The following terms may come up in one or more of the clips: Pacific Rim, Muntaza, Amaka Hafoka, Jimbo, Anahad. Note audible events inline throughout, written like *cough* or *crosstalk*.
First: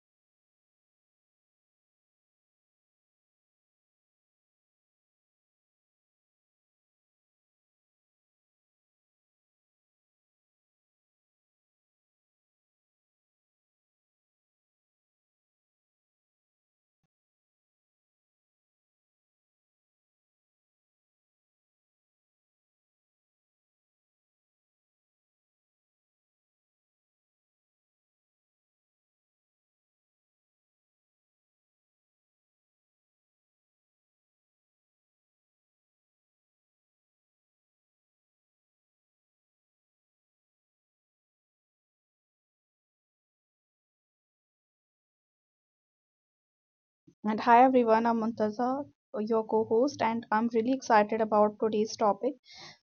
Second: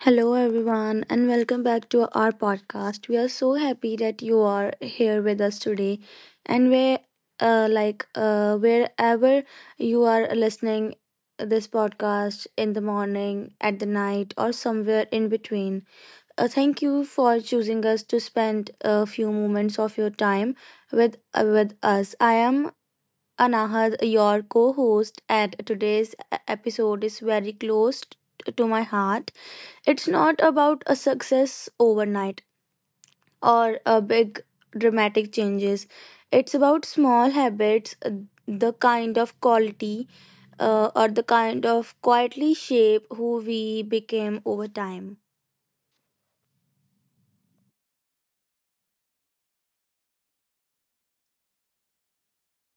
Hello, everyone, and welcome back to our podcast. We are so happy that you are here with us today, and wherever you are listening this podcast in the morning, at the night, or somewhere in between. Thank you for choosing us to spend a few moments of your time with us. I am Anahad, your co-host, and today's episode is very close to my heart. It's not about a success overnight or a big dramatic changes. It's about small habits, the kind of quietly shape who we became over time. And hi everyone, I'm Muntaza, your co host, and I'm really excited about today's topic.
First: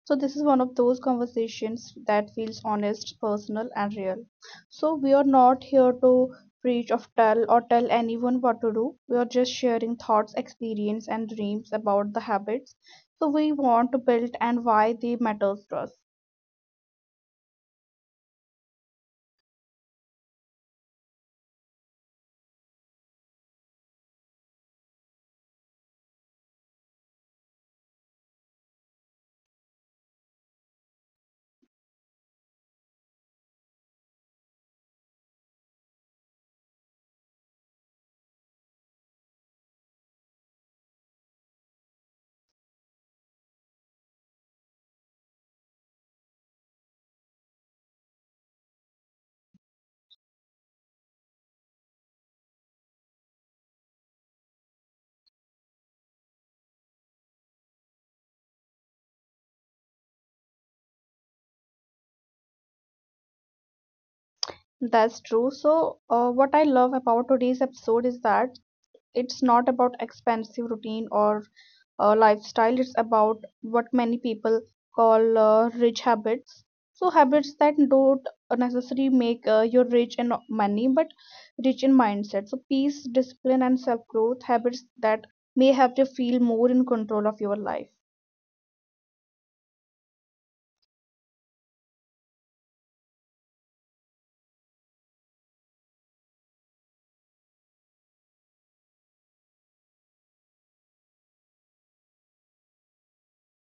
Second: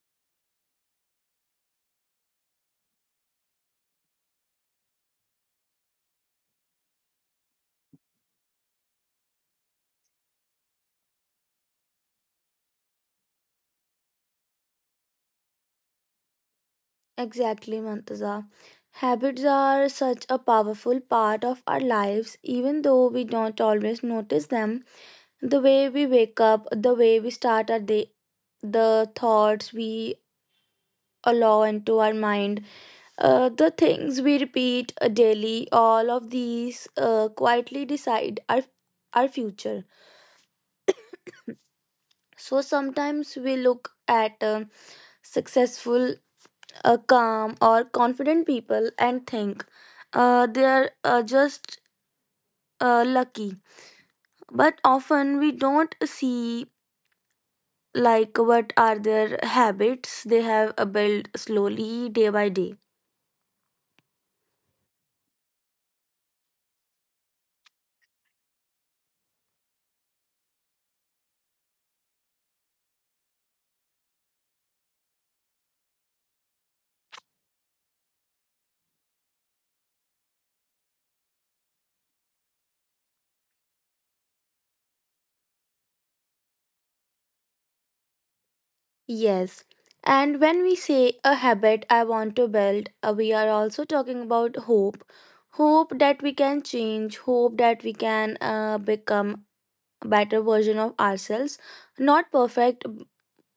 So, this is one of those conversations that feels honest, personal, and real. So, we are not here to preach or tell anyone what to do. We are just sharing thoughts, experience, and dreams about the habits. So, we want to build and why they matters to us. Exactly, Mantaza. Habits are such a powerful part of our lives, even though we don't always notice them. The way we wake up, the way we start our day, the thoughts we allow into our mind. The things we repeat daily, all of these quietly decide our future. So sometimes we look at successful, calm, or confident people and think they are just lucky. But often we don't see like what are their habits they have built slowly day by day. That's true. So, what I love about today's episode is that it's not about expensive routine or lifestyle, it's about what many people call rich habits, so habits that don't necessarily make you rich in money but rich in mindset, so peace, discipline, and self growth, habits that may help you feel more in control of your life. Yes. And when we say a habit I want to build, we are also talking about hope. Hope that we can change, hope that we can become a better version of ourselves. Not perfect,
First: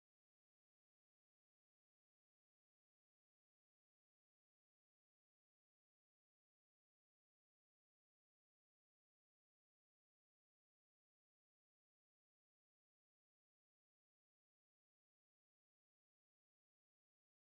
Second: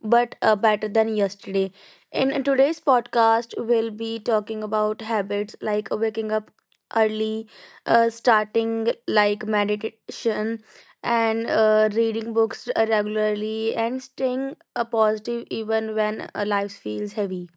but better than yesterday. In today's podcast, we'll be talking about habits like waking up early, starting like meditation, and reading books regularly, and staying positive even when life feels heavy.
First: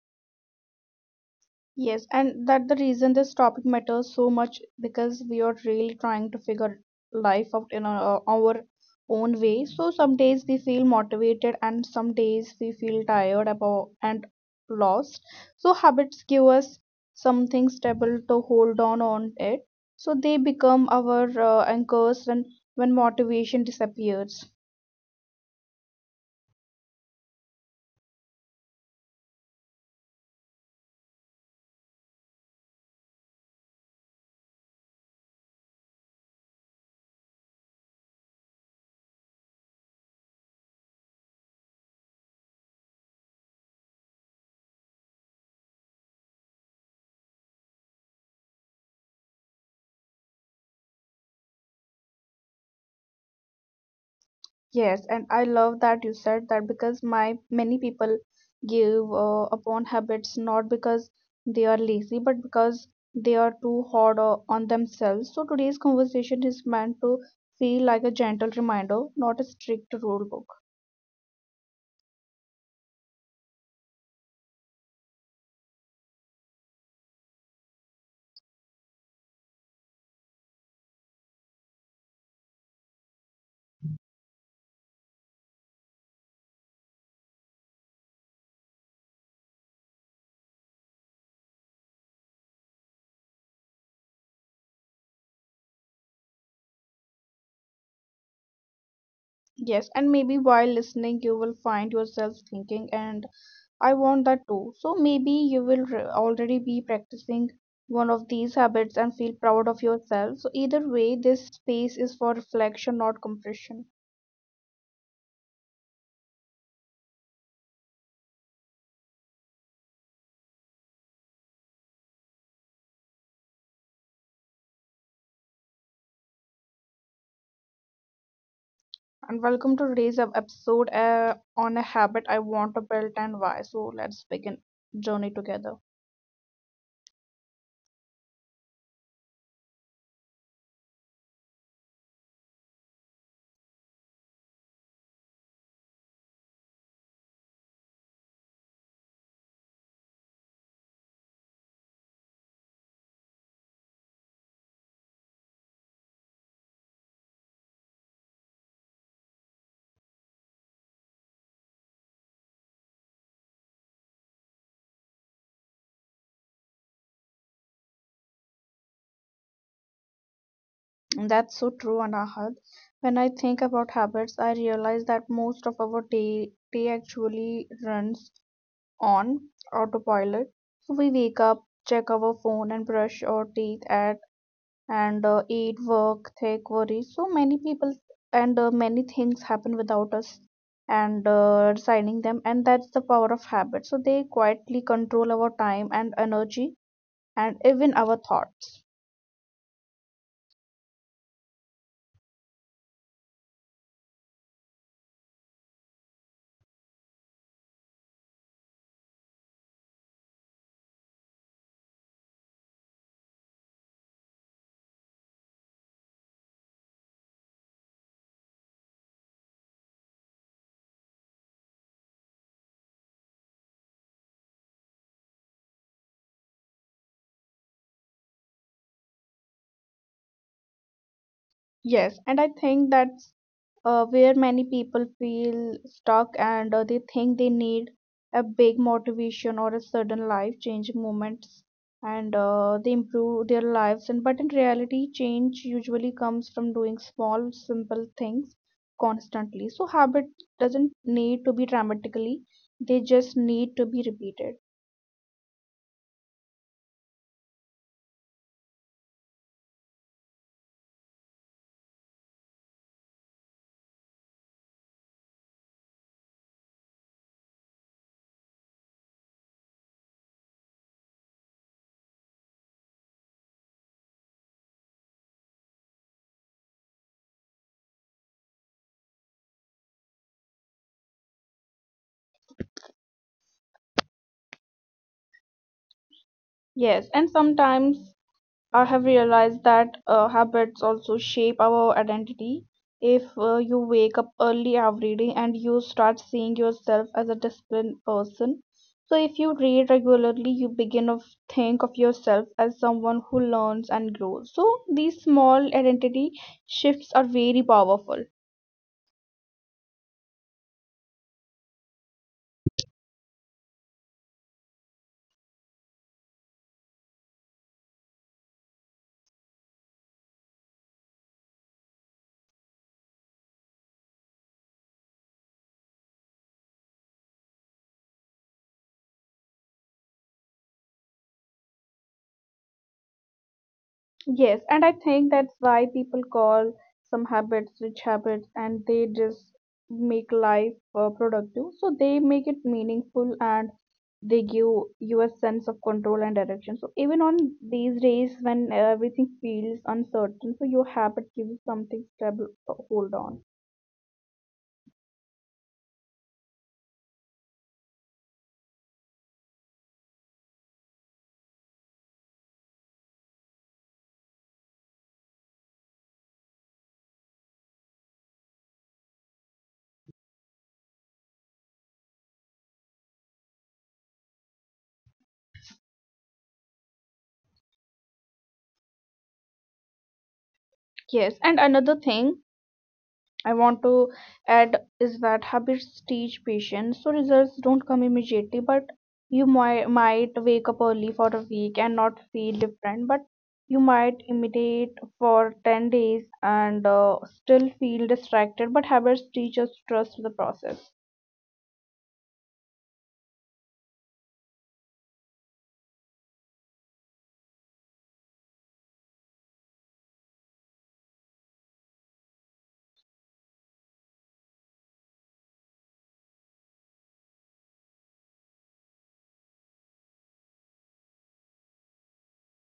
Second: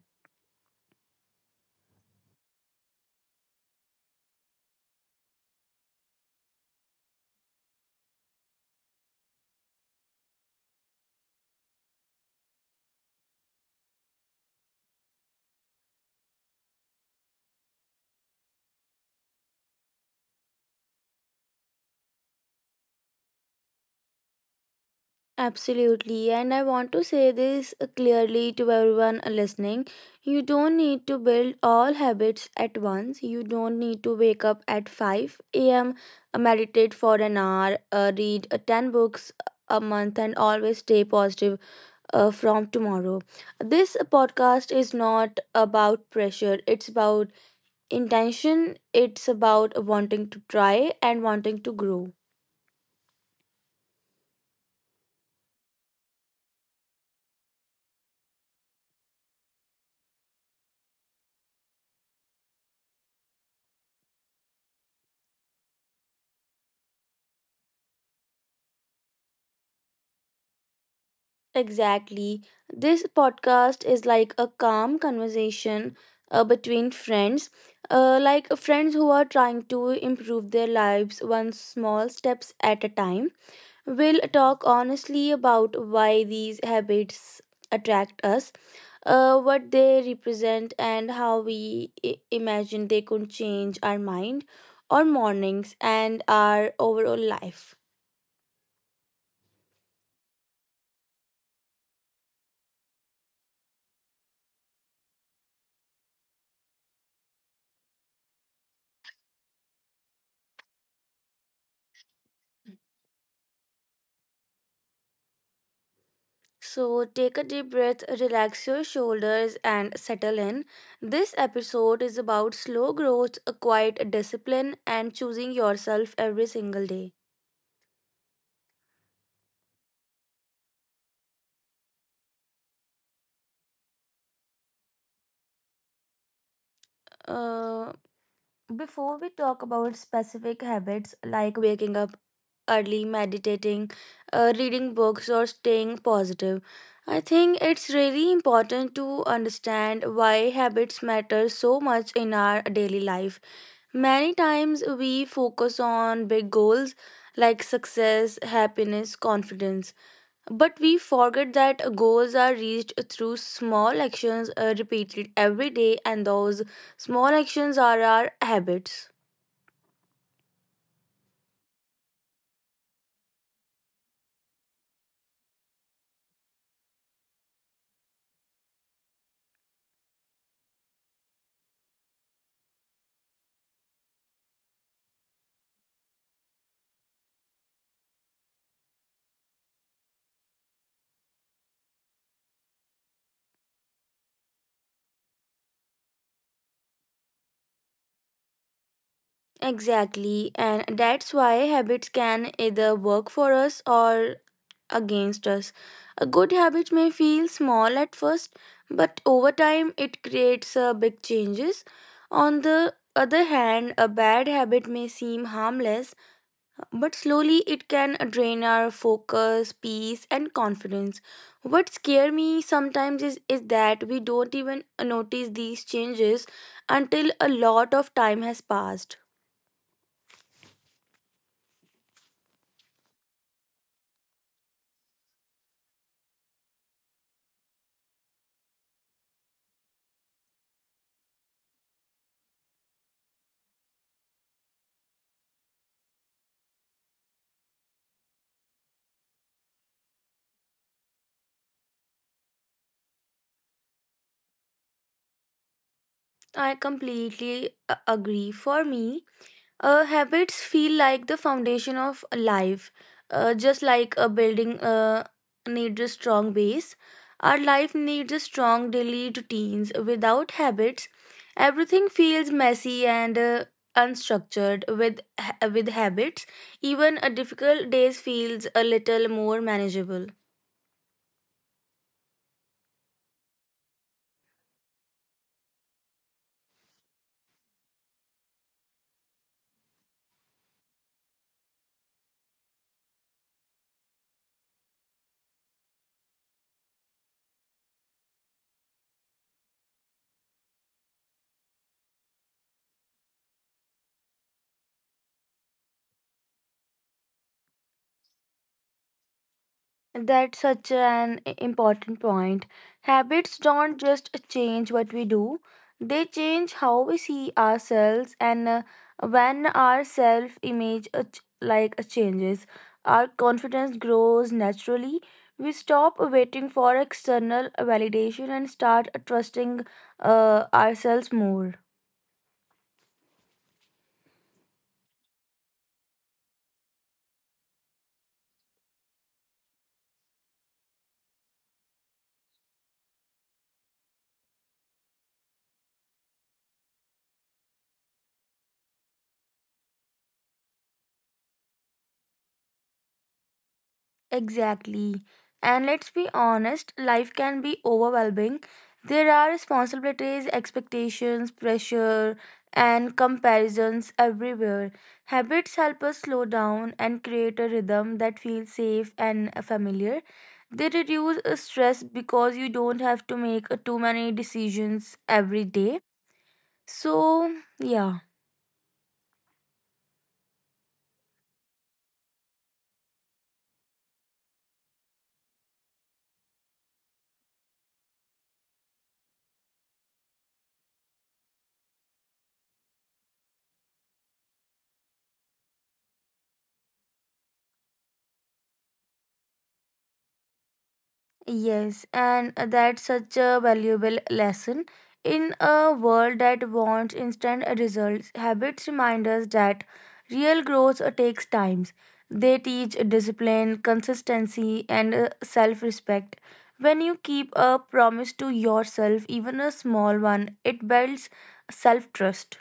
Yes, and that the reason this topic matters so much, because we are really trying to figure life out in our own way. So some days we feel motivated and some days we feel tired about and lost. So habits give us something stable to hold on it. So they become our anchors when motivation disappears. Absolutely, and I want to say this clearly to everyone listening. You don't need to build all habits at once. You don't need to wake up at 5 a.m., meditate for an hour, read 10 books a month, and always stay positive from tomorrow. This podcast is not about pressure, it's about intention, it's about wanting to try and wanting to grow. Yes, and I love that you said that, because my many people give upon habits not because they are lazy but because they are too hard on themselves. So today's conversation is meant to feel like a gentle reminder, not a strict rule book. Exactly. This podcast is like a calm conversation between friends, like friends who are trying to improve their lives one small steps at a time. We'll talk honestly about why these habits attract us, what they represent, and how we imagine they could change our mind, our mornings, and our overall life. Yes, and maybe while listening, you will find yourself thinking and I want that too. So maybe you will already be practicing one of these habits and feel proud of yourself. So, either way, this space is for reflection, not compression. So take a deep breath, relax your shoulders, and settle in. This episode is about slow growth, a quiet discipline, and choosing yourself every single day. And welcome to today's episode on a habit I want to build and why. So, let's begin journey together. Uh, Before we talk about specific habits like waking up early, meditating, reading books, or staying positive, I think it's really important to understand why habits matter so much in our daily life. Many times we focus on big goals like success, happiness, confidence, but we forget that goals are reached through small actions repeated every day, and those small actions are our habits. And that's so true, Anahad. When I think about habits, I realize that most of our day actually runs on autopilot. So, we wake up, check our phone, and brush our teeth at and eat, work, take, worry. So many people and many things happen without us and designing them, and that's the power of habit. So they quietly control our time and energy and even our thoughts. Exactly, and that's why habits can either work for us or against us. A good habit may feel small at first, but over time it creates big changes. On the other hand, a bad habit may seem harmless, but slowly it can drain our focus, peace, and confidence. What scares me sometimes is that we don't even notice these changes until a lot of time has passed. Yes, and I think that's where many people feel stuck and they think they need a big motivation or a sudden life changing moments and they improve their lives and, but in reality change usually comes from doing small simple things constantly, so habit doesn't need to be dramatically, they just need to be repeated. I completely agree. For me, habits feel like the foundation of life. Just like a building needs a strong base, our life needs a strong daily routines. Without habits, everything feels messy and unstructured. With habits, even a difficult days feels a little more manageable. Yes, and sometimes I have realized that habits also shape our identity. If you wake up early every day and you start seeing yourself as a disciplined person, so if you read regularly, you begin to think of yourself as someone who learns and grows. So these small identity shifts are very powerful. That's such an important point. Habits don't just change what we do, they change how we see ourselves and when our self image changes, our confidence grows naturally. We stop waiting for external validation and start trusting ourselves more. Yes, and I think that's why people call some habits rich habits, and they just make life productive. So they make it meaningful and they give you a sense of control and direction. So even on these days when everything feels uncertain, so your habit gives you something stable to hold on. Exactly. And let's be honest, life can be overwhelming. There are responsibilities, expectations, pressure, and comparisons everywhere. Habits help us slow down and create a rhythm that feels safe and familiar. They reduce stress because you don't have to make too many decisions every day. So, yeah. Yes, and another thing I want to add is that habits teach patience, so results don't come immediately, but you might wake up early for a week and not feel different, but you might imitate for 10 days and still feel distracted, but habits teach us trust the process. Yes, and that's such a valuable lesson. In a world that wants instant results, habits remind us that real growth takes time. They teach discipline, consistency, and self respect. When you keep a promise to yourself, even a small one, it builds self trust.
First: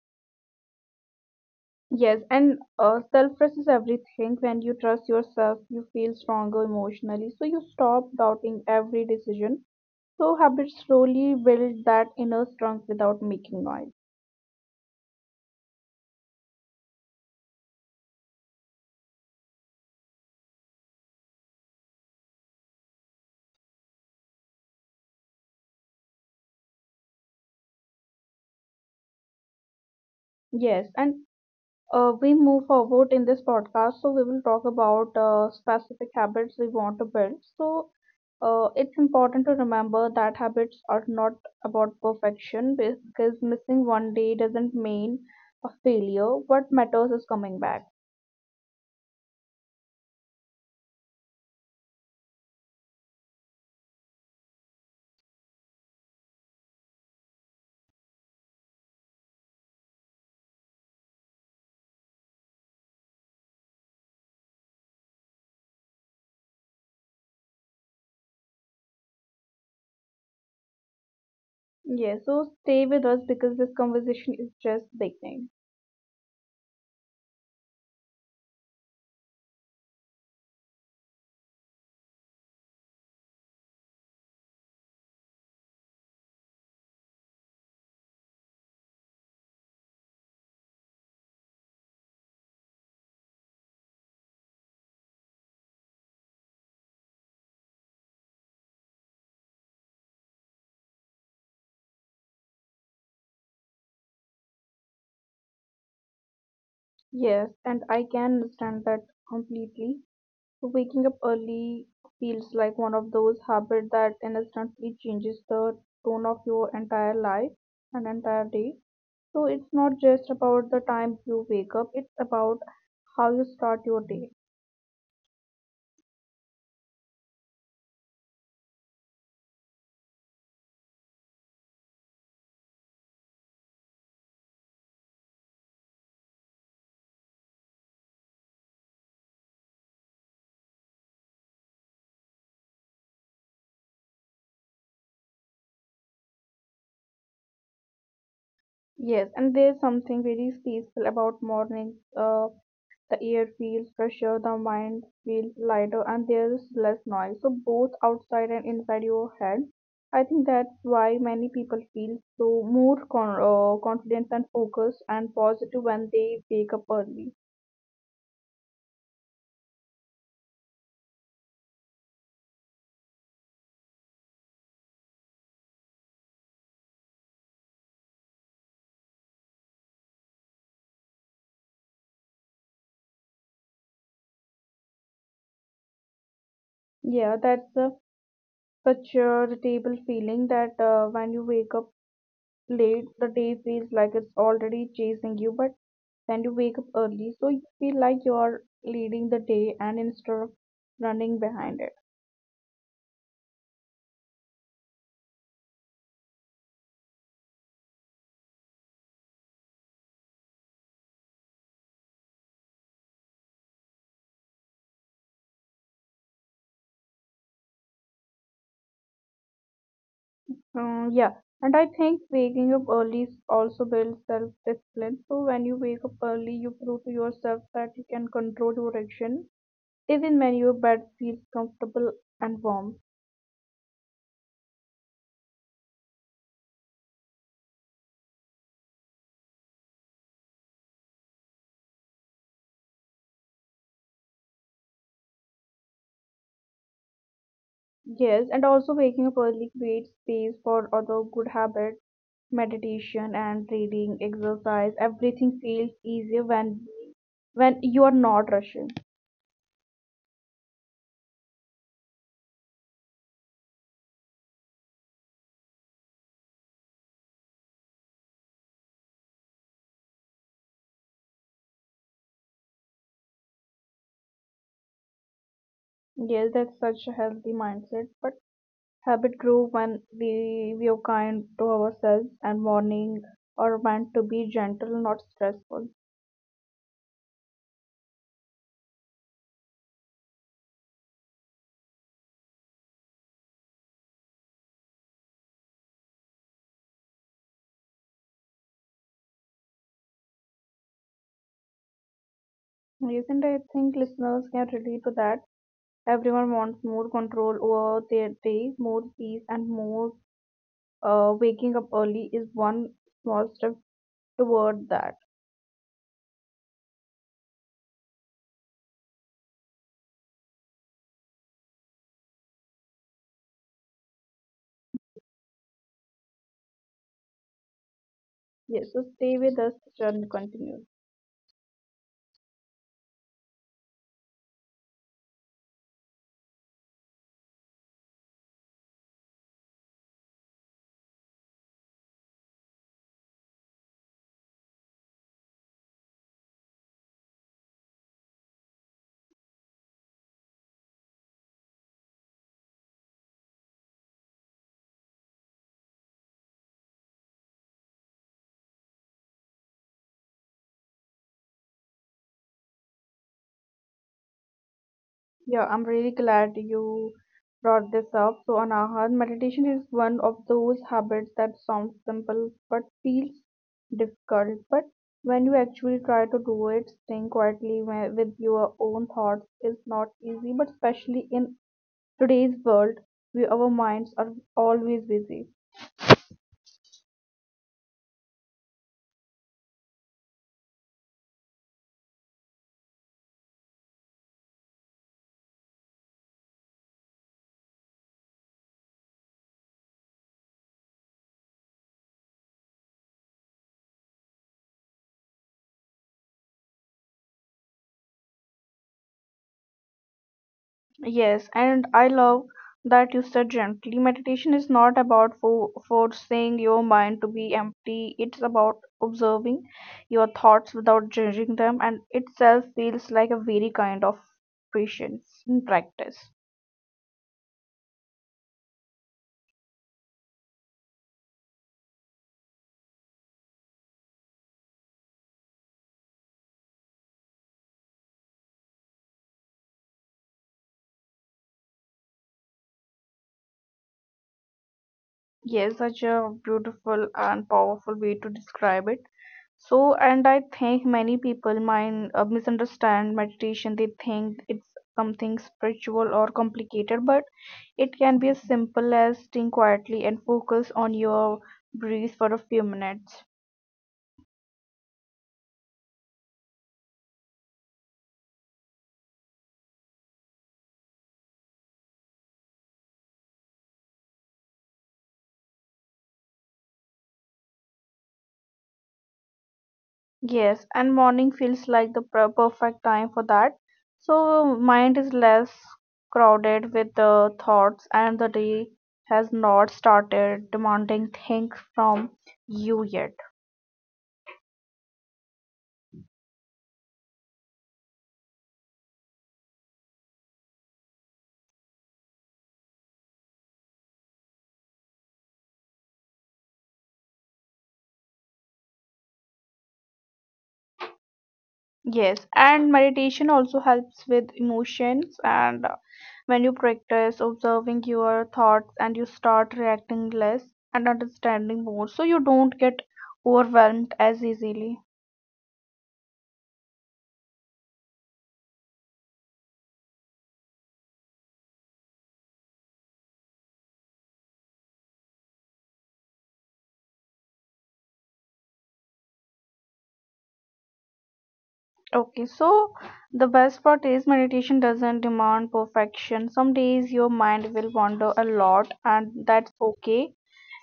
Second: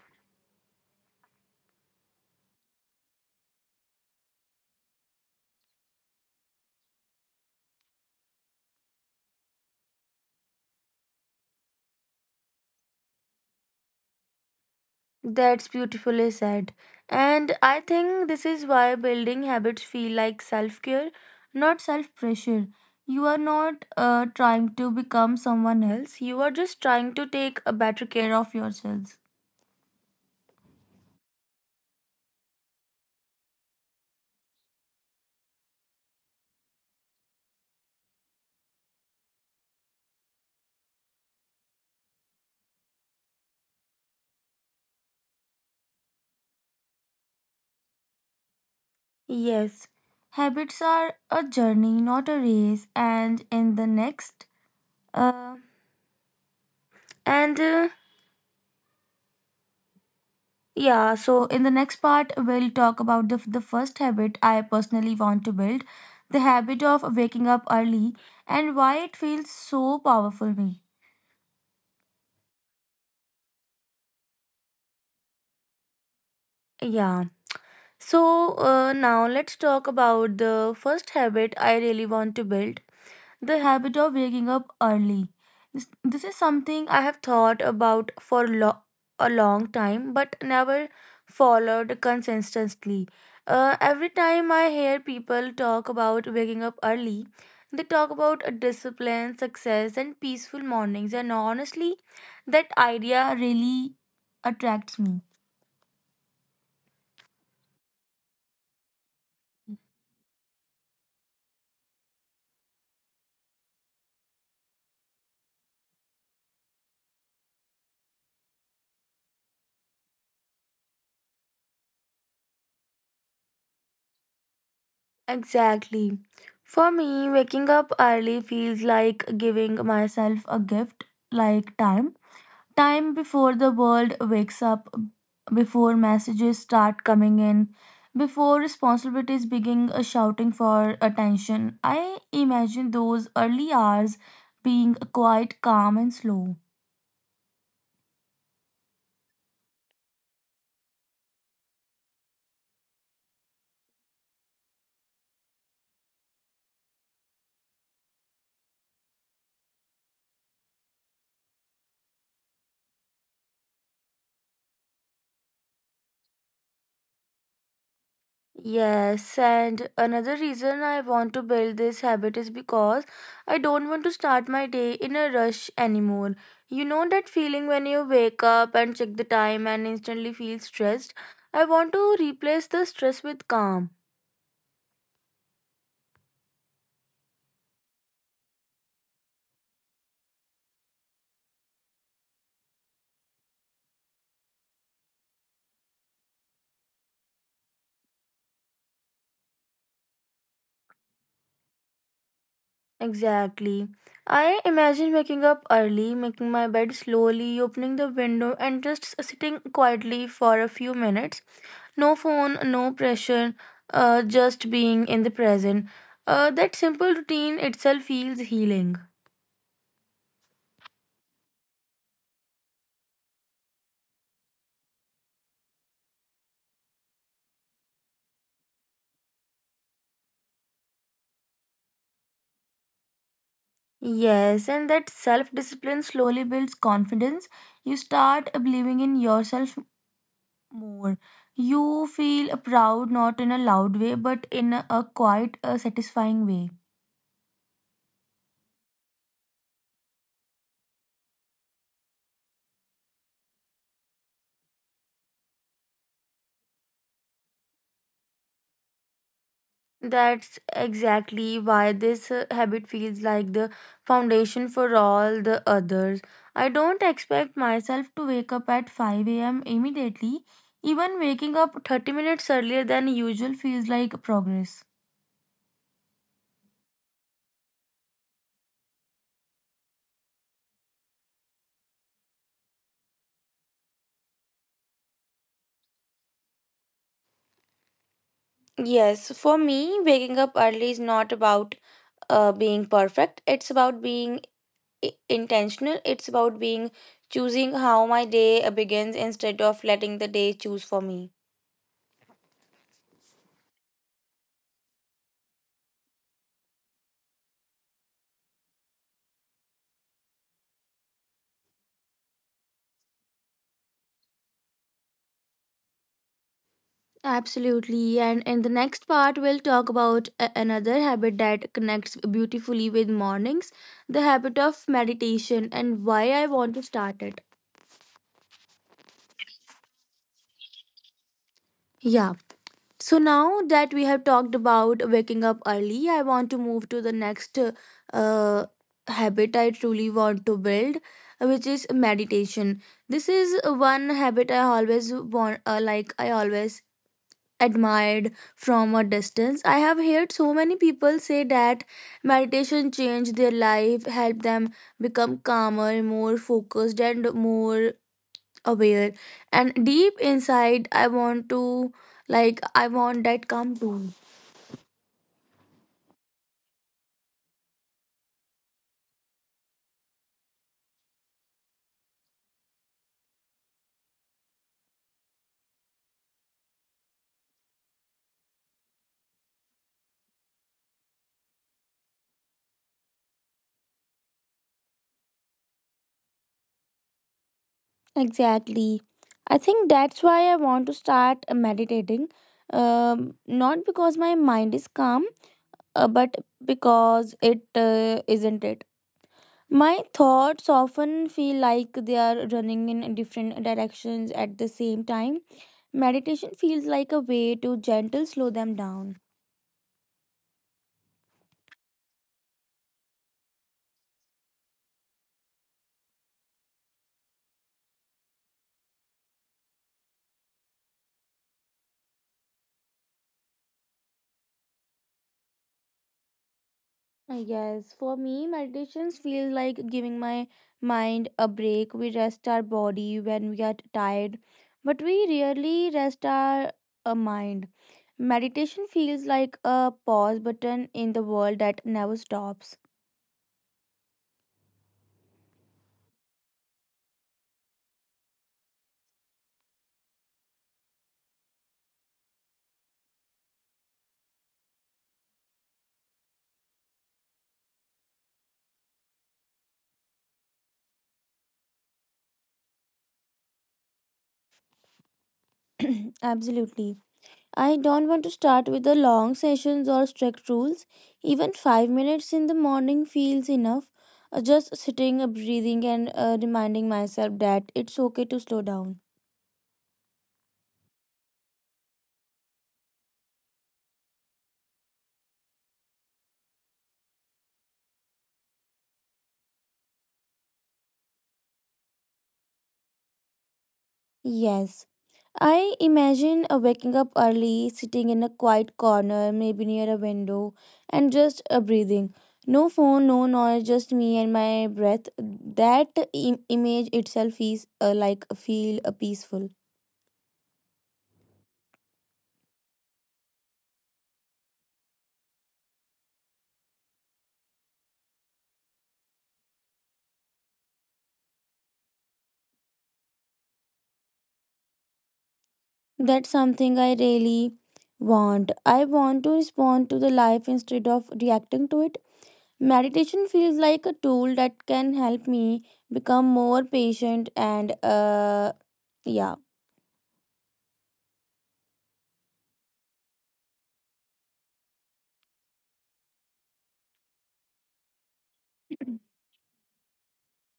Yes, and self trust is everything. When you trust yourself, you feel stronger emotionally, so you stop doubting every decision. So habits slowly build that inner strength without making noise. That's beautifully said. And I think this is why building habits feel like self care, not self pressure. You are not trying to become someone else, you are just trying to take a better care of yourselves. Yes, and we move forward in this podcast, so we will talk about specific habits we want to build. So, it's important to remember that habits are not about perfection, because missing one day doesn't mean a failure. What matters is coming back. Yes, habits are a journey, not a race. And in the next, uh, and Yeah, so in the next part, we'll talk about the first habit I personally want to build, the habit of waking up early and why it feels so powerful me. Yeah, so stay with us, because this conversation is just beginning. Yeah. So now let's talk about the first habit I really want to build, the habit of waking up early. This is something I have thought about for a long time but never followed consistently. Every time I hear people talk about waking up early, they talk about a discipline, success, and peaceful mornings, and honestly, that idea really attracts me. Yes, and I can understand that completely. Waking up early feels like one of those habits that instantly changes the tone of your entire life and entire day. So it's not just about the time you wake up, it's about how you start your day. Exactly. For me, waking up early feels like giving myself a gift, like time before the world wakes up, before messages start coming in, before responsibilities begin shouting for attention. I imagine those early hours being quite calm and slow. Yes, and there's something very peaceful about mornings. The air feels fresher, the mind feels lighter, and there's less noise. So, both outside and inside your head. I think that's why many people feel so more confident and focused and positive when they wake up early. Yes, and another reason I want to build this habit is because I don't want to start my day in a rush anymore. You know that feeling when you wake up and check the time and instantly feel stressed? I want to replace the stress with calm. Yeah, that's such a relatable feeling, that when you wake up late, the day feels like it's already chasing you, but then you wake up early, so you feel like you're leading the day and instead of running behind it. Exactly. I imagine waking up early, making my bed slowly, opening the window, and just sitting quietly for a few minutes. No phone, no pressure, just being in the present. That simple routine itself feels healing. Yeah, and I think waking up early also builds self-discipline. So when you wake up early, you prove to yourself that you can control your action, even when your bed feels comfortable and warm. Yes, and that self discipline slowly builds confidence. You start believing in yourself more. You feel proud, not in a loud way, but in a quiet, satisfying way. Yes, and also waking up early creates space for other good habits, meditation and reading, exercise. Everything feels easier when you are not rushing. That's exactly why this habit feels like the foundation for all the others. I don't expect myself to wake up at 5 a.m. immediately. Even waking up 30 minutes earlier than usual feels like progress. Yes, that's such a healthy mindset. But habit grew when we were kind to ourselves, and morning are meant to be gentle, not stressful. Yes, for me, waking up early is not about being perfect. It's about being intentional. It's about being choosing how my day begins instead of letting the day choose for me. Recent, I think listeners can relate to that. Everyone wants more control over their day, more peace, and more, waking up early is one small step toward that. Absolutely. And in the next part, we'll talk about another habit that connects beautifully with mornings, the habit of meditation and why I want to start it. Yes, so stay with us, journey continues. Yeah. So now that we have talked about waking up early, I want to move to the next habit I truly want to build, which is meditation. This is one habit I always want, like I always admired from a distance. I have heard so many people say that meditation changed their life, helped them become calmer, more focused, and more aware. And deep inside, I want that calm too. Yeah, I'm really glad you brought this up. So, Anahat, meditation is one of those habits that sounds simple but feels difficult. But when you actually try to do it, staying quietly with your own thoughts is not easy. But especially in today's world, where our minds are always busy. Exactly. I think that's why I want to start meditating. Not because my mind is calm, but because it isn't it. My thoughts often feel like they are running in different directions at the same time. Meditation feels like a way to gentle slow them down. Yes, and I love that you said gently. Meditation is not about forcing your mind to be empty, it's about observing your thoughts without judging them, and itself feels like a very kind of patience in practice. Yes, for me, meditations feel like giving my mind a break. We rest our body when we are tired, but we rarely rest our mind. Meditation feels like a pause button in the world that never stops. Yes, such a beautiful and powerful way to describe it. So, and I think many people mind misunderstand meditation. They think it's something spiritual or complicated, but it can be as simple as staying quietly and focus on your breath for a few minutes. *clears throat* Absolutely. I don't want to start with the long sessions or strict rules. Even 5 minutes in the morning feels enough. Just sitting, breathing, and reminding myself that it's okay to slow down. Yes, and morning feels like the perfect time for that. So mind is less crowded with the thoughts, and the day has not started demanding things from you yet. Yes. I imagine waking up early, sitting in a quiet corner, maybe near a window, and just breathing. No phone, no noise, just me and my breath. That image itself is like feel peaceful. Yes, and meditation also helps with emotions and, when you practice observing your thoughts and you start reacting less and understanding more, so you don't get overwhelmed as easily. That's something I really want. I want to respond to the life instead of reacting to it. Meditation feels like a tool that can help me become more patient and, yeah. Okay, so the best part is meditation doesn't demand perfection. Some days your mind will wander a lot, and that's okay.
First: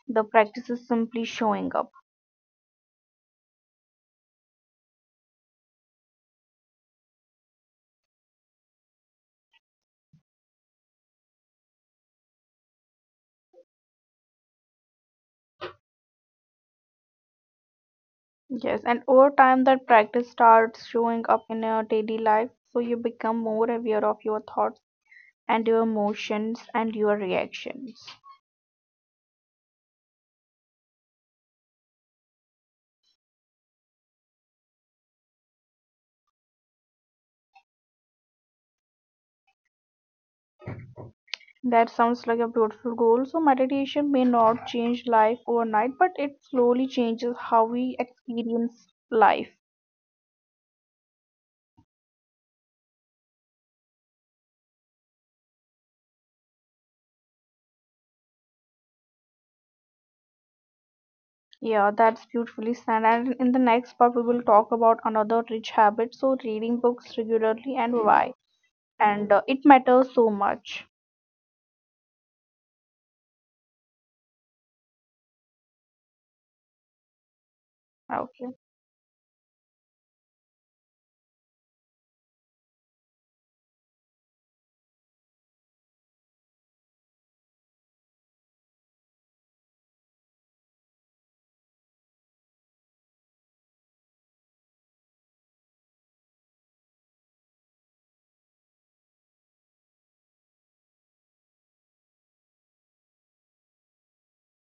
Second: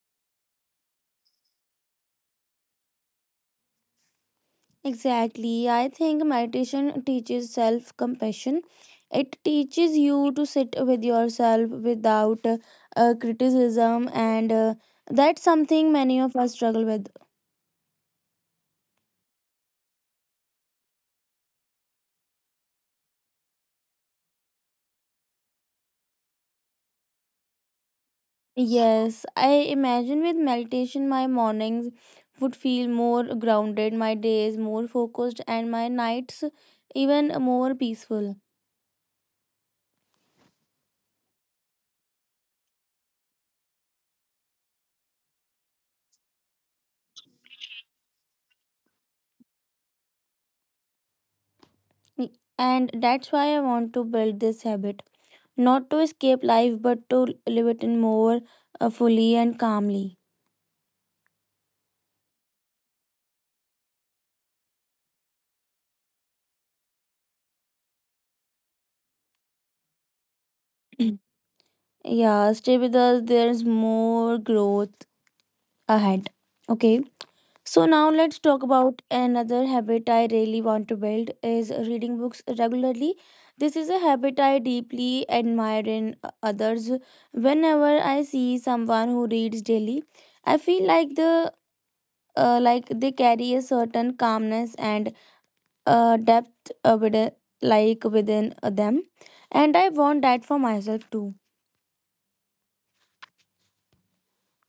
The practice is simply showing up. Exactly. I think meditation teaches self compassion. It teaches you to sit with yourself without criticism, and that's something many of us struggle with. Yes, and over time, that practice starts showing up in your daily life. So you become more aware of your thoughts and your emotions and your reactions. Yes, I imagine with meditation my mornings would feel more grounded, my days more focused, and my nights even more peaceful. That sounds like a beautiful goal. So, meditation may not change life overnight, but it slowly changes how we experience life. And that's why I want to build this habit, not to escape life, but to live it in more fully and calmly. Yeah, that's beautifully said. And in the next part, we will talk about another rich habit. So, reading books regularly and why. And it matters so much. *clears throat* Yeah, stay with us, there's more growth ahead. Okay. So now let's Okay. talk about another habit I really want to build is reading books regularly. This is a habit I deeply admire in others. Whenever I see someone who reads daily, I feel like they carry a certain calmness and depth with, like within them, and I want that for myself too.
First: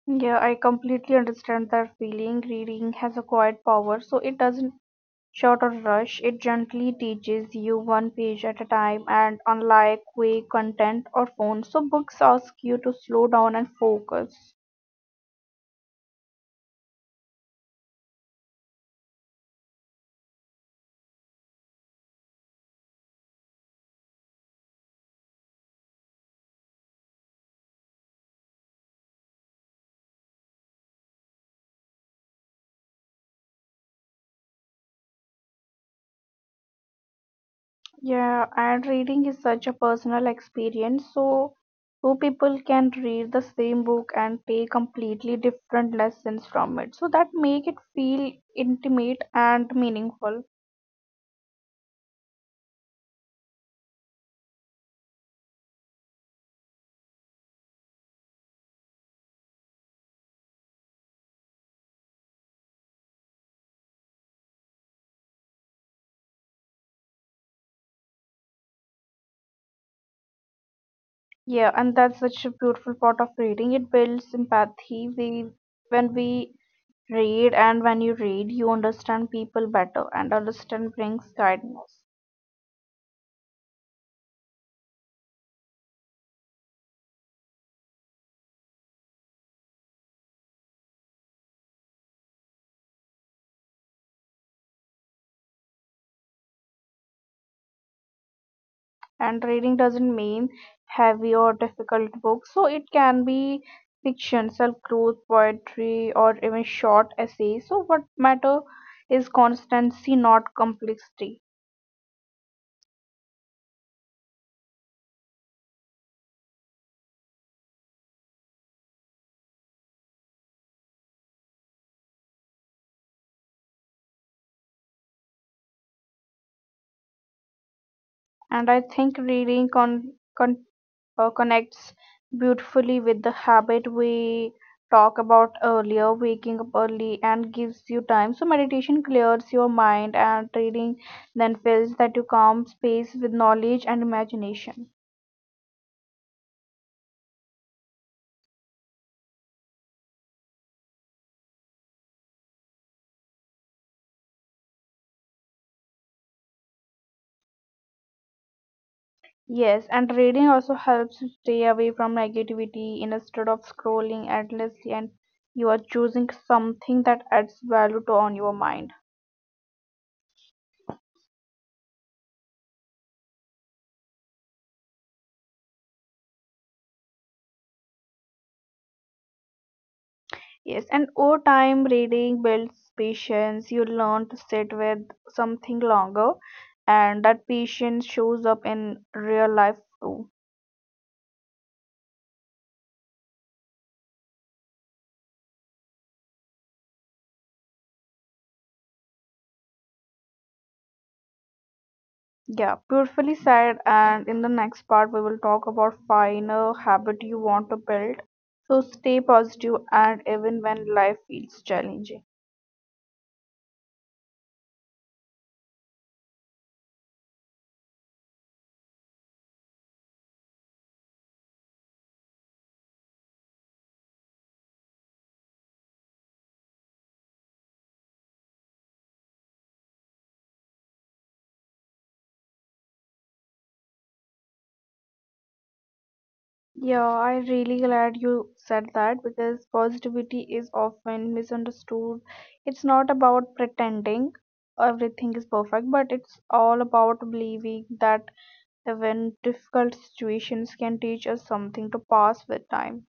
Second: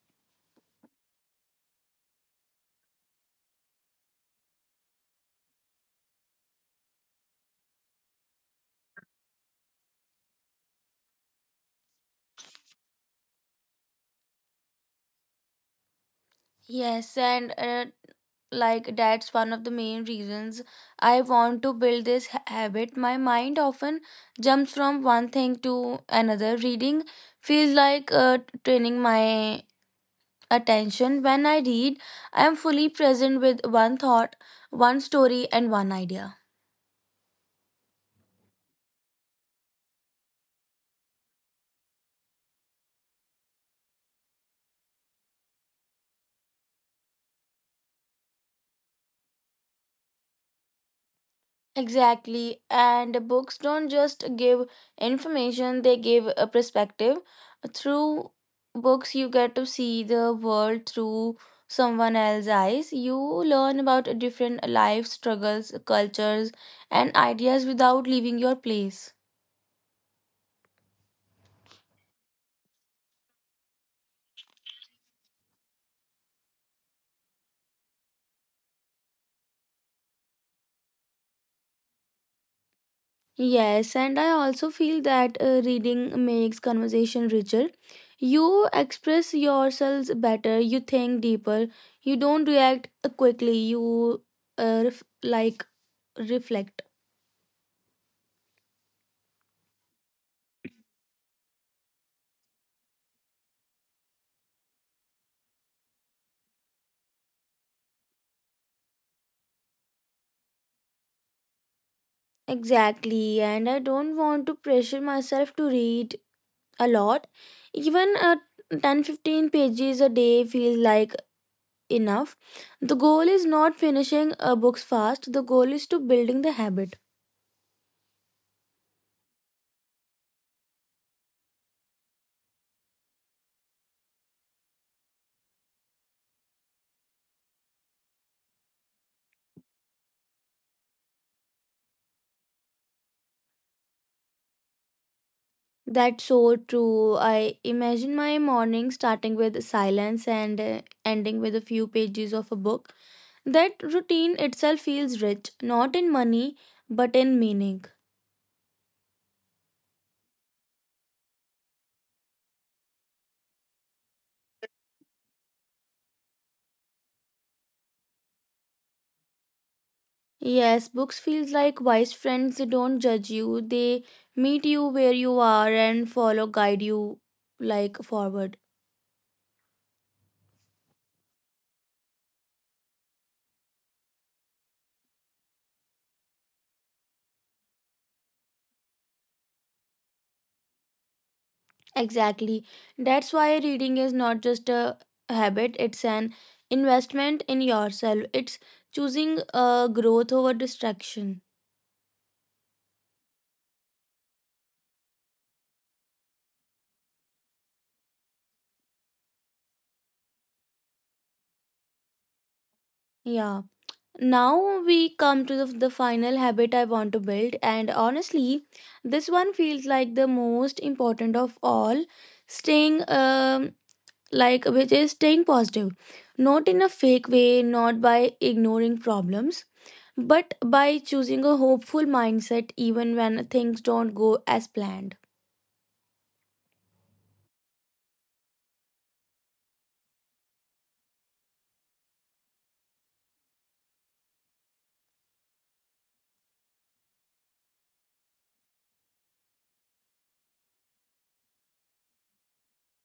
Yeah, I completely understand that feeling. Reading has a quiet power, so it doesn't short or rush. It gently teaches you one page at a time, and unlike quick content or phone, so books ask you to slow down and focus. Yes, and that's one of the main reasons I want to build this habit. My mind often jumps from one thing to another. Reading feels like training my attention. When I read, I am fully present with one thought, one story, and one idea. Yeah, and reading is such a personal experience. So, two people can read the same book and take completely different lessons from it. So that make it feel intimate and meaningful. Exactly. And books don't just give information, they give a perspective. Through books, you get to see the world through someone else's eyes. You learn about different life struggles, cultures, and ideas without leaving your place. Yeah, and that's such a beautiful part of reading. It builds empathy. We When we read and when you read, you understand people better, and understand brings kindness. Yes, and I also feel that reading makes conversation richer. You express yourselves better, you think deeper, you don't react quickly, you uh, ref- like reflect. And reading doesn't mean heavy or difficult books, so it can be fiction, self growth, poetry, or even short essays, so what matter is constancy, not complexity. Exactly, and I don't want to pressure myself to read a lot. Even 10-15 pages a day feels like enough. The goal is not finishing books fast, the goal is to building the habit. And I think reading con- connects beautifully with the habit we talk about earlier, waking up early, and gives you time, so meditation clears your mind and reading then fills that you calm space with knowledge and imagination. That's so true. I imagine my morning starting with silence and ending with a few pages of a book. That routine itself feels rich, not in money, but in meaning. Yes, and reading also helps you stay away from negativity, instead of scrolling endlessly, and you are choosing something that adds value to on your mind. Yes, books feels like wise friends. They don't judge you. They meet you where you are and follow, guide you like forward. Yes, and over time reading builds patience. You learn to sit with something longer, and that patience shows up in real life too. Exactly. That's why reading is not just a habit. It's an investment in yourself. It's choosing growth over distraction. Yeah, beautifully said, and in the next part we will talk about final habit you want to build. So stay positive and even when life feels challenging. Yeah. Now we come to the final habit I want to build, and honestly, this one feels like the most important of all. Staying like which is staying positive, not in a fake way, not by ignoring problems, but by choosing a hopeful mindset even when things don't go as planned. Yeah, I'm really glad you said that, because positivity is often misunderstood. It's not about pretending everything is perfect, but it's all about believing that even difficult situations can teach us something to pass with time.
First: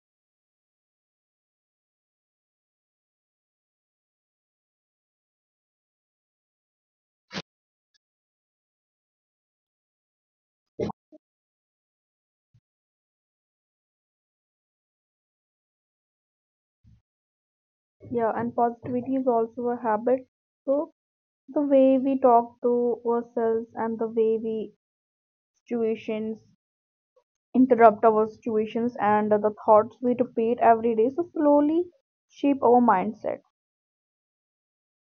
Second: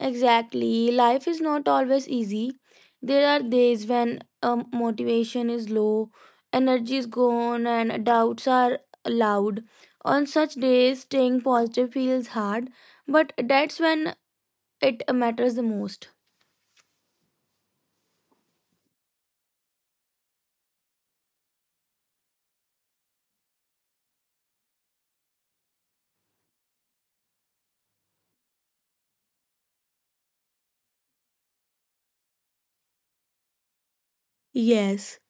Exactly, life is not always easy. There are days when motivation is low, energy is gone, and doubts are loud. On such days staying positive feels hard, but that's when it matters the most. Yeah, and positivity is also a habit. So the way we talk to ourselves and the way we situations interrupt our situations, and the thoughts we repeat every day, so slowly shape our mindset. Yes,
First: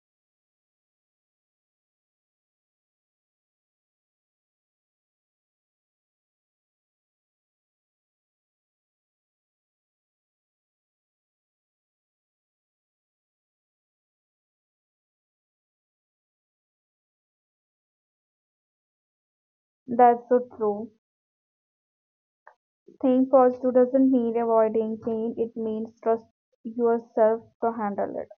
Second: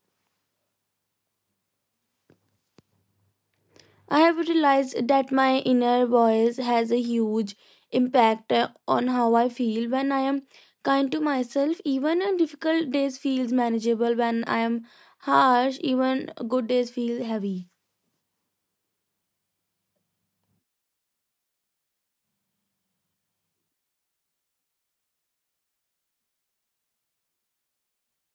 I have realized that my inner voice has a huge impact on how I feel. When I am kind to myself, even a difficult days feels manageable. When I am harsh, even good days feel heavy. That's so true. Think positive doesn't mean avoiding pain, it means trust yourself to handle it.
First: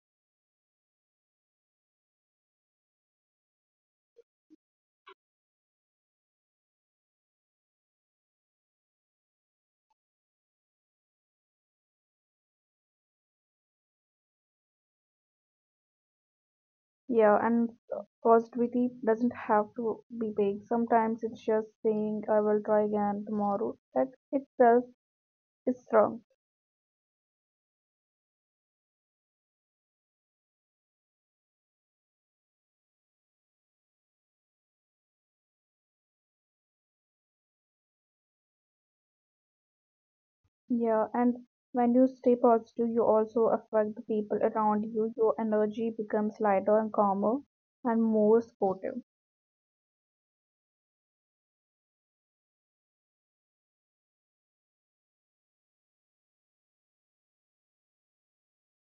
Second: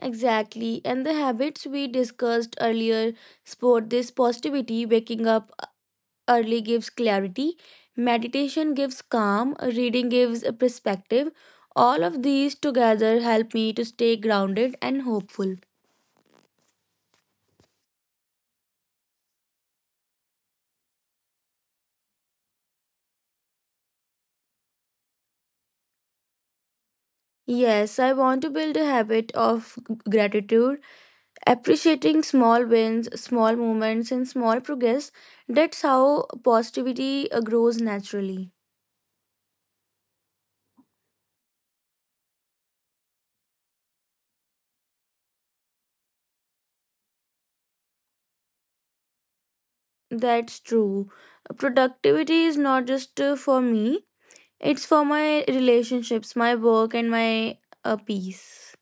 Exactly, and the habits we discussed earlier support this positivity. Waking up early gives clarity, meditation gives calm, reading gives a perspective. All of these together help me to stay grounded and hopeful. Yeah, and positivity doesn't have to be big, sometimes it's just saying I will try again tomorrow, that itself is strong. Yes, I want to build a habit of gratitude, appreciating small wins, small moments, and small progress. That's how positivity grows naturally. Yeah, and when you stay positive, you also affect the people around you. Your energy becomes lighter and calmer and more supportive. That's true. Productivity is not just for me, it's for my relationships, my work, and my peace.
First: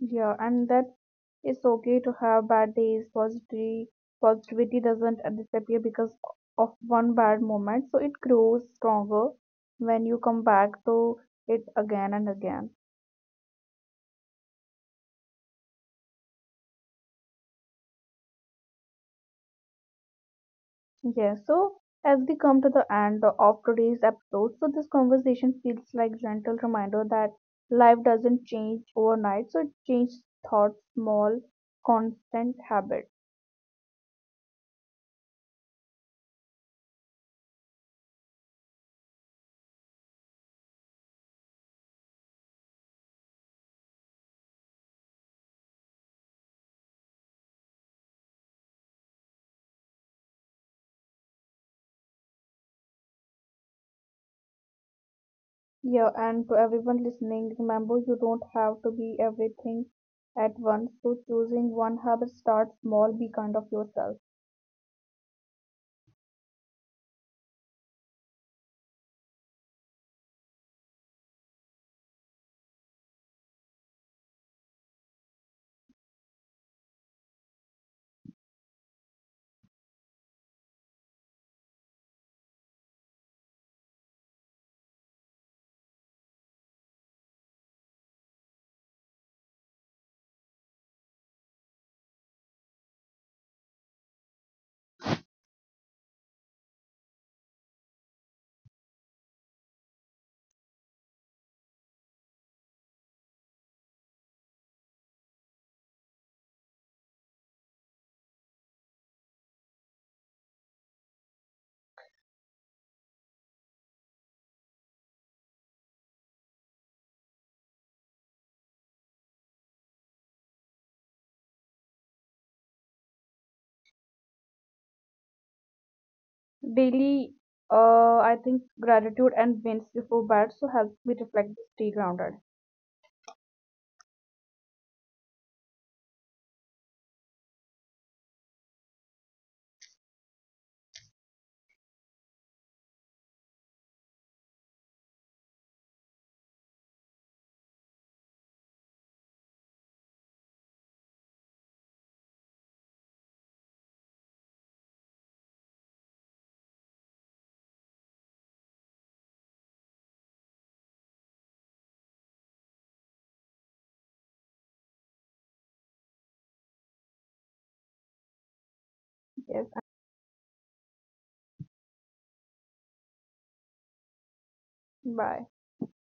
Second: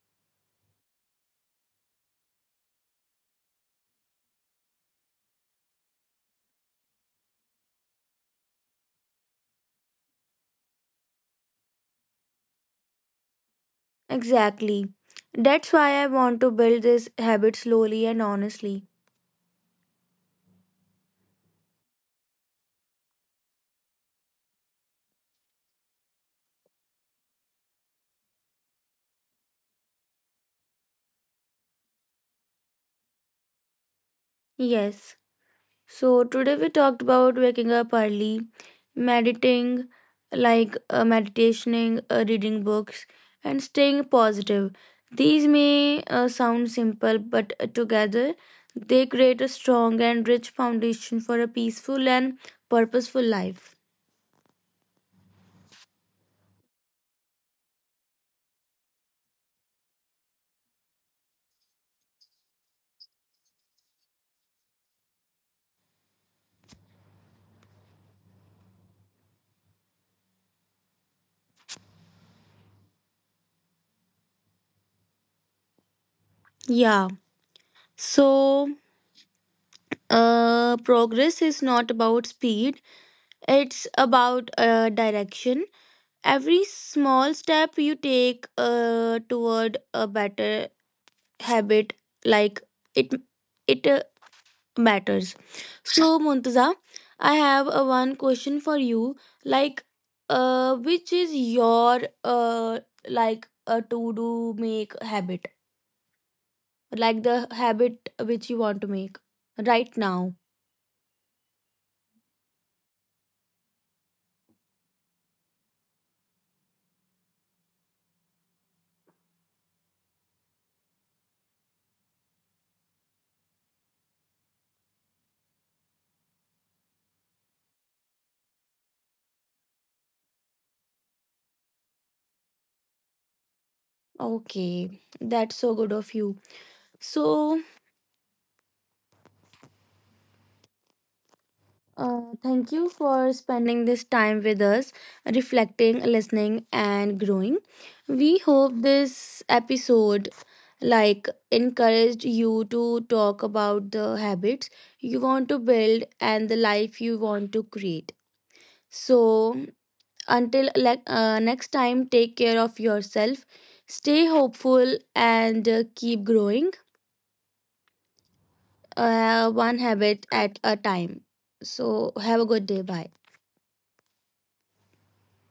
Yeah, and that it's okay to have bad days. Positivity doesn't disappear because of one bad moment. So it grows stronger when you come back to it again and again. Exactly. That's why I want to build this habit slowly and honestly. Yeah, so as we come to the end of today's episode, so this conversation feels like gentle reminder that life doesn't change overnight, so it changes thoughts, small, constant habit. Yes. So, today we talked about waking up early, meditating, meditationing, reading books, and staying positive. These may sound simple, but together they create a strong and rich foundation for a peaceful and purposeful life. Yeah, and to everyone listening, remember you don't have to be everything at once. So choosing one habit, start small, be kind of yourself. Yeah. So, progress is not about speed, it's about direction. Every small step you take toward a better habit, like it it matters. So, Muntaza, I have a one question for you. like which is your uh a to do make habit, like the habit which you want to make right now? Daily, I think gratitude and wins before bad, so help me reflect, stay grounded. Okay, that's so good of you. So, thank you for spending this time with us, reflecting, listening, and growing. We hope this episode encouraged you to talk about the habits you want to build and the life you want to create. So until next time, take care of yourself, stay hopeful, and keep growing Yes, one habit at a time. So have a good day. Bye. bye.